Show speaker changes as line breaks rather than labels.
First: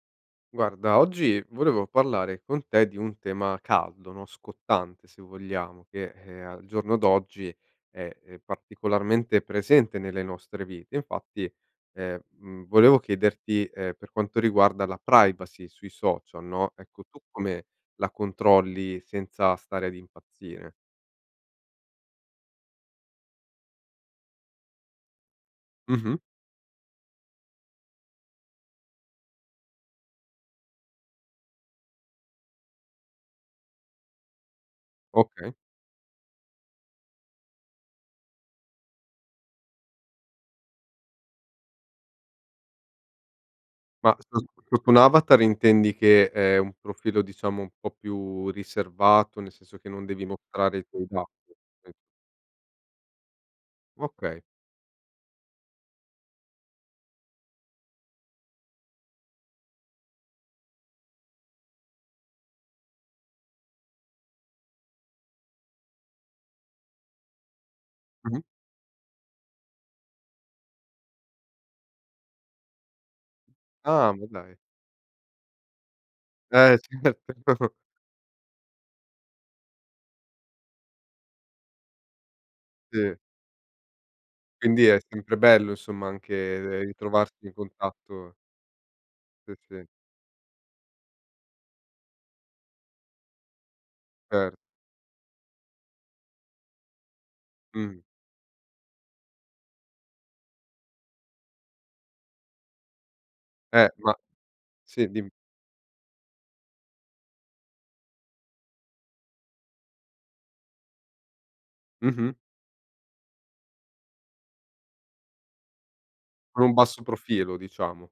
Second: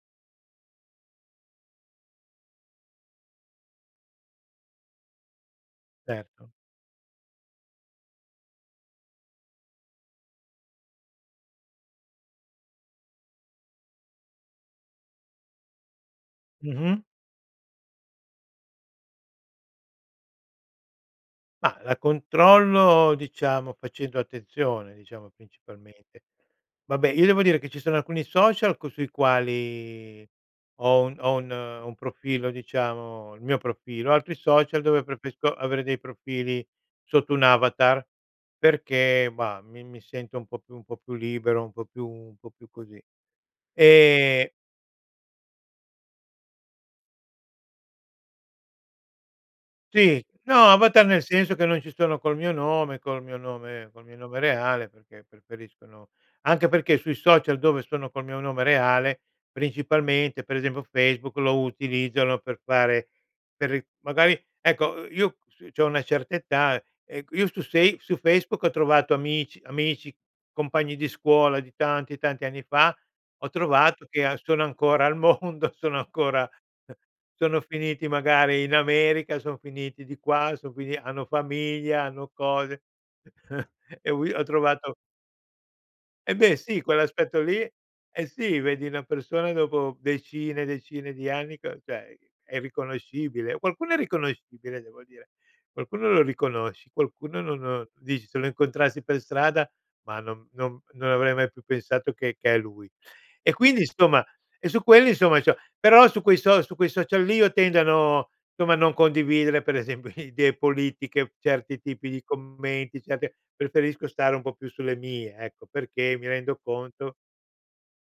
Guarda, oggi volevo parlare con te di un tema caldo, no, scottante se vogliamo, che
Certo.
al giorno d'oggi è, ehm, particolarmente presente nelle nostre vite. Infatti, ehm, mhmm, volevo chiederti, ehm, per quanto riguarda la privacy sui social, no,
Mh-mh.
ecco, tu come la controlli senza stare ad impazzire?
Mah, la controllo, diciamo, facendo attenzione, diciamo,
Mh-mh.
principalmente. Vabbè, io devo dire che ci sono alcuni social co sui quali ho un ho un profilo, diciamo, il mio profilo, altri social dove
Okay.
preferisco avere dei profili sotto un avatar, perché, bah, mi mi sento un po' più un po' più libero, un po' più un po' più così.
Ma
Ehm
[unintelligible] con un avatar intendi che è un profilo diciamo un po' più riservato, nel senso che non
Sì,
devi
no,
mostrare
avatar
dei
nel senso
dati?.
che non ci
[unintelligible]
sono col mio nome col mio nome col mio nome
Okay.
reale, perché preferisco, no anche perché sui social dove sono col mio nome reale, principalmente per esempio Facebook, lo utilizzo, no, per fare per ri magari, ecco, i io s c'ho una certa età, e q io su sei su
Mh-mh.
Facebook ho trovato amici amici, compagni di scuola di tanti tanti anni fa, ho trovato
Ah,
che
ma
a
dai.
sono ancora al mondo, sono ancora
Eh, sì. [unintelligible]
sono finiti magari in America, son finiti di qua, sono fini hanno famiglia, hanno cose
Sì.
e ho vi ho
Quindi
trovato
è sempre bello insomma
E beh
anche
sì, quell'aspetto
ritrovarsi in
lì eh
contatto
sì, vedi una persona
Sì, sì.
dopo decine e decine di anni, c cioè è irriconoscibile. Qualcuno è
Cer
riconoscibile, devo dire, qualcuno lo riconosci, qualcuno non non,
Mh.
dici: "Se lo incontrassi per strada, ma non non non avrei mai più pensato che che è lui." E quindi,
Eh ma
insomma e su
sì,
quelli,
dim
insomma, c'ho però su quei so su quei social lì io tendo a no somma, a non condividere per esempio idee politiche, certi tipi di
Mh-mh.
commenti, certe preferisco stare un po' più sulle mie, ecco, perché mi rendo
Con un basso
conto
profilo diciamo.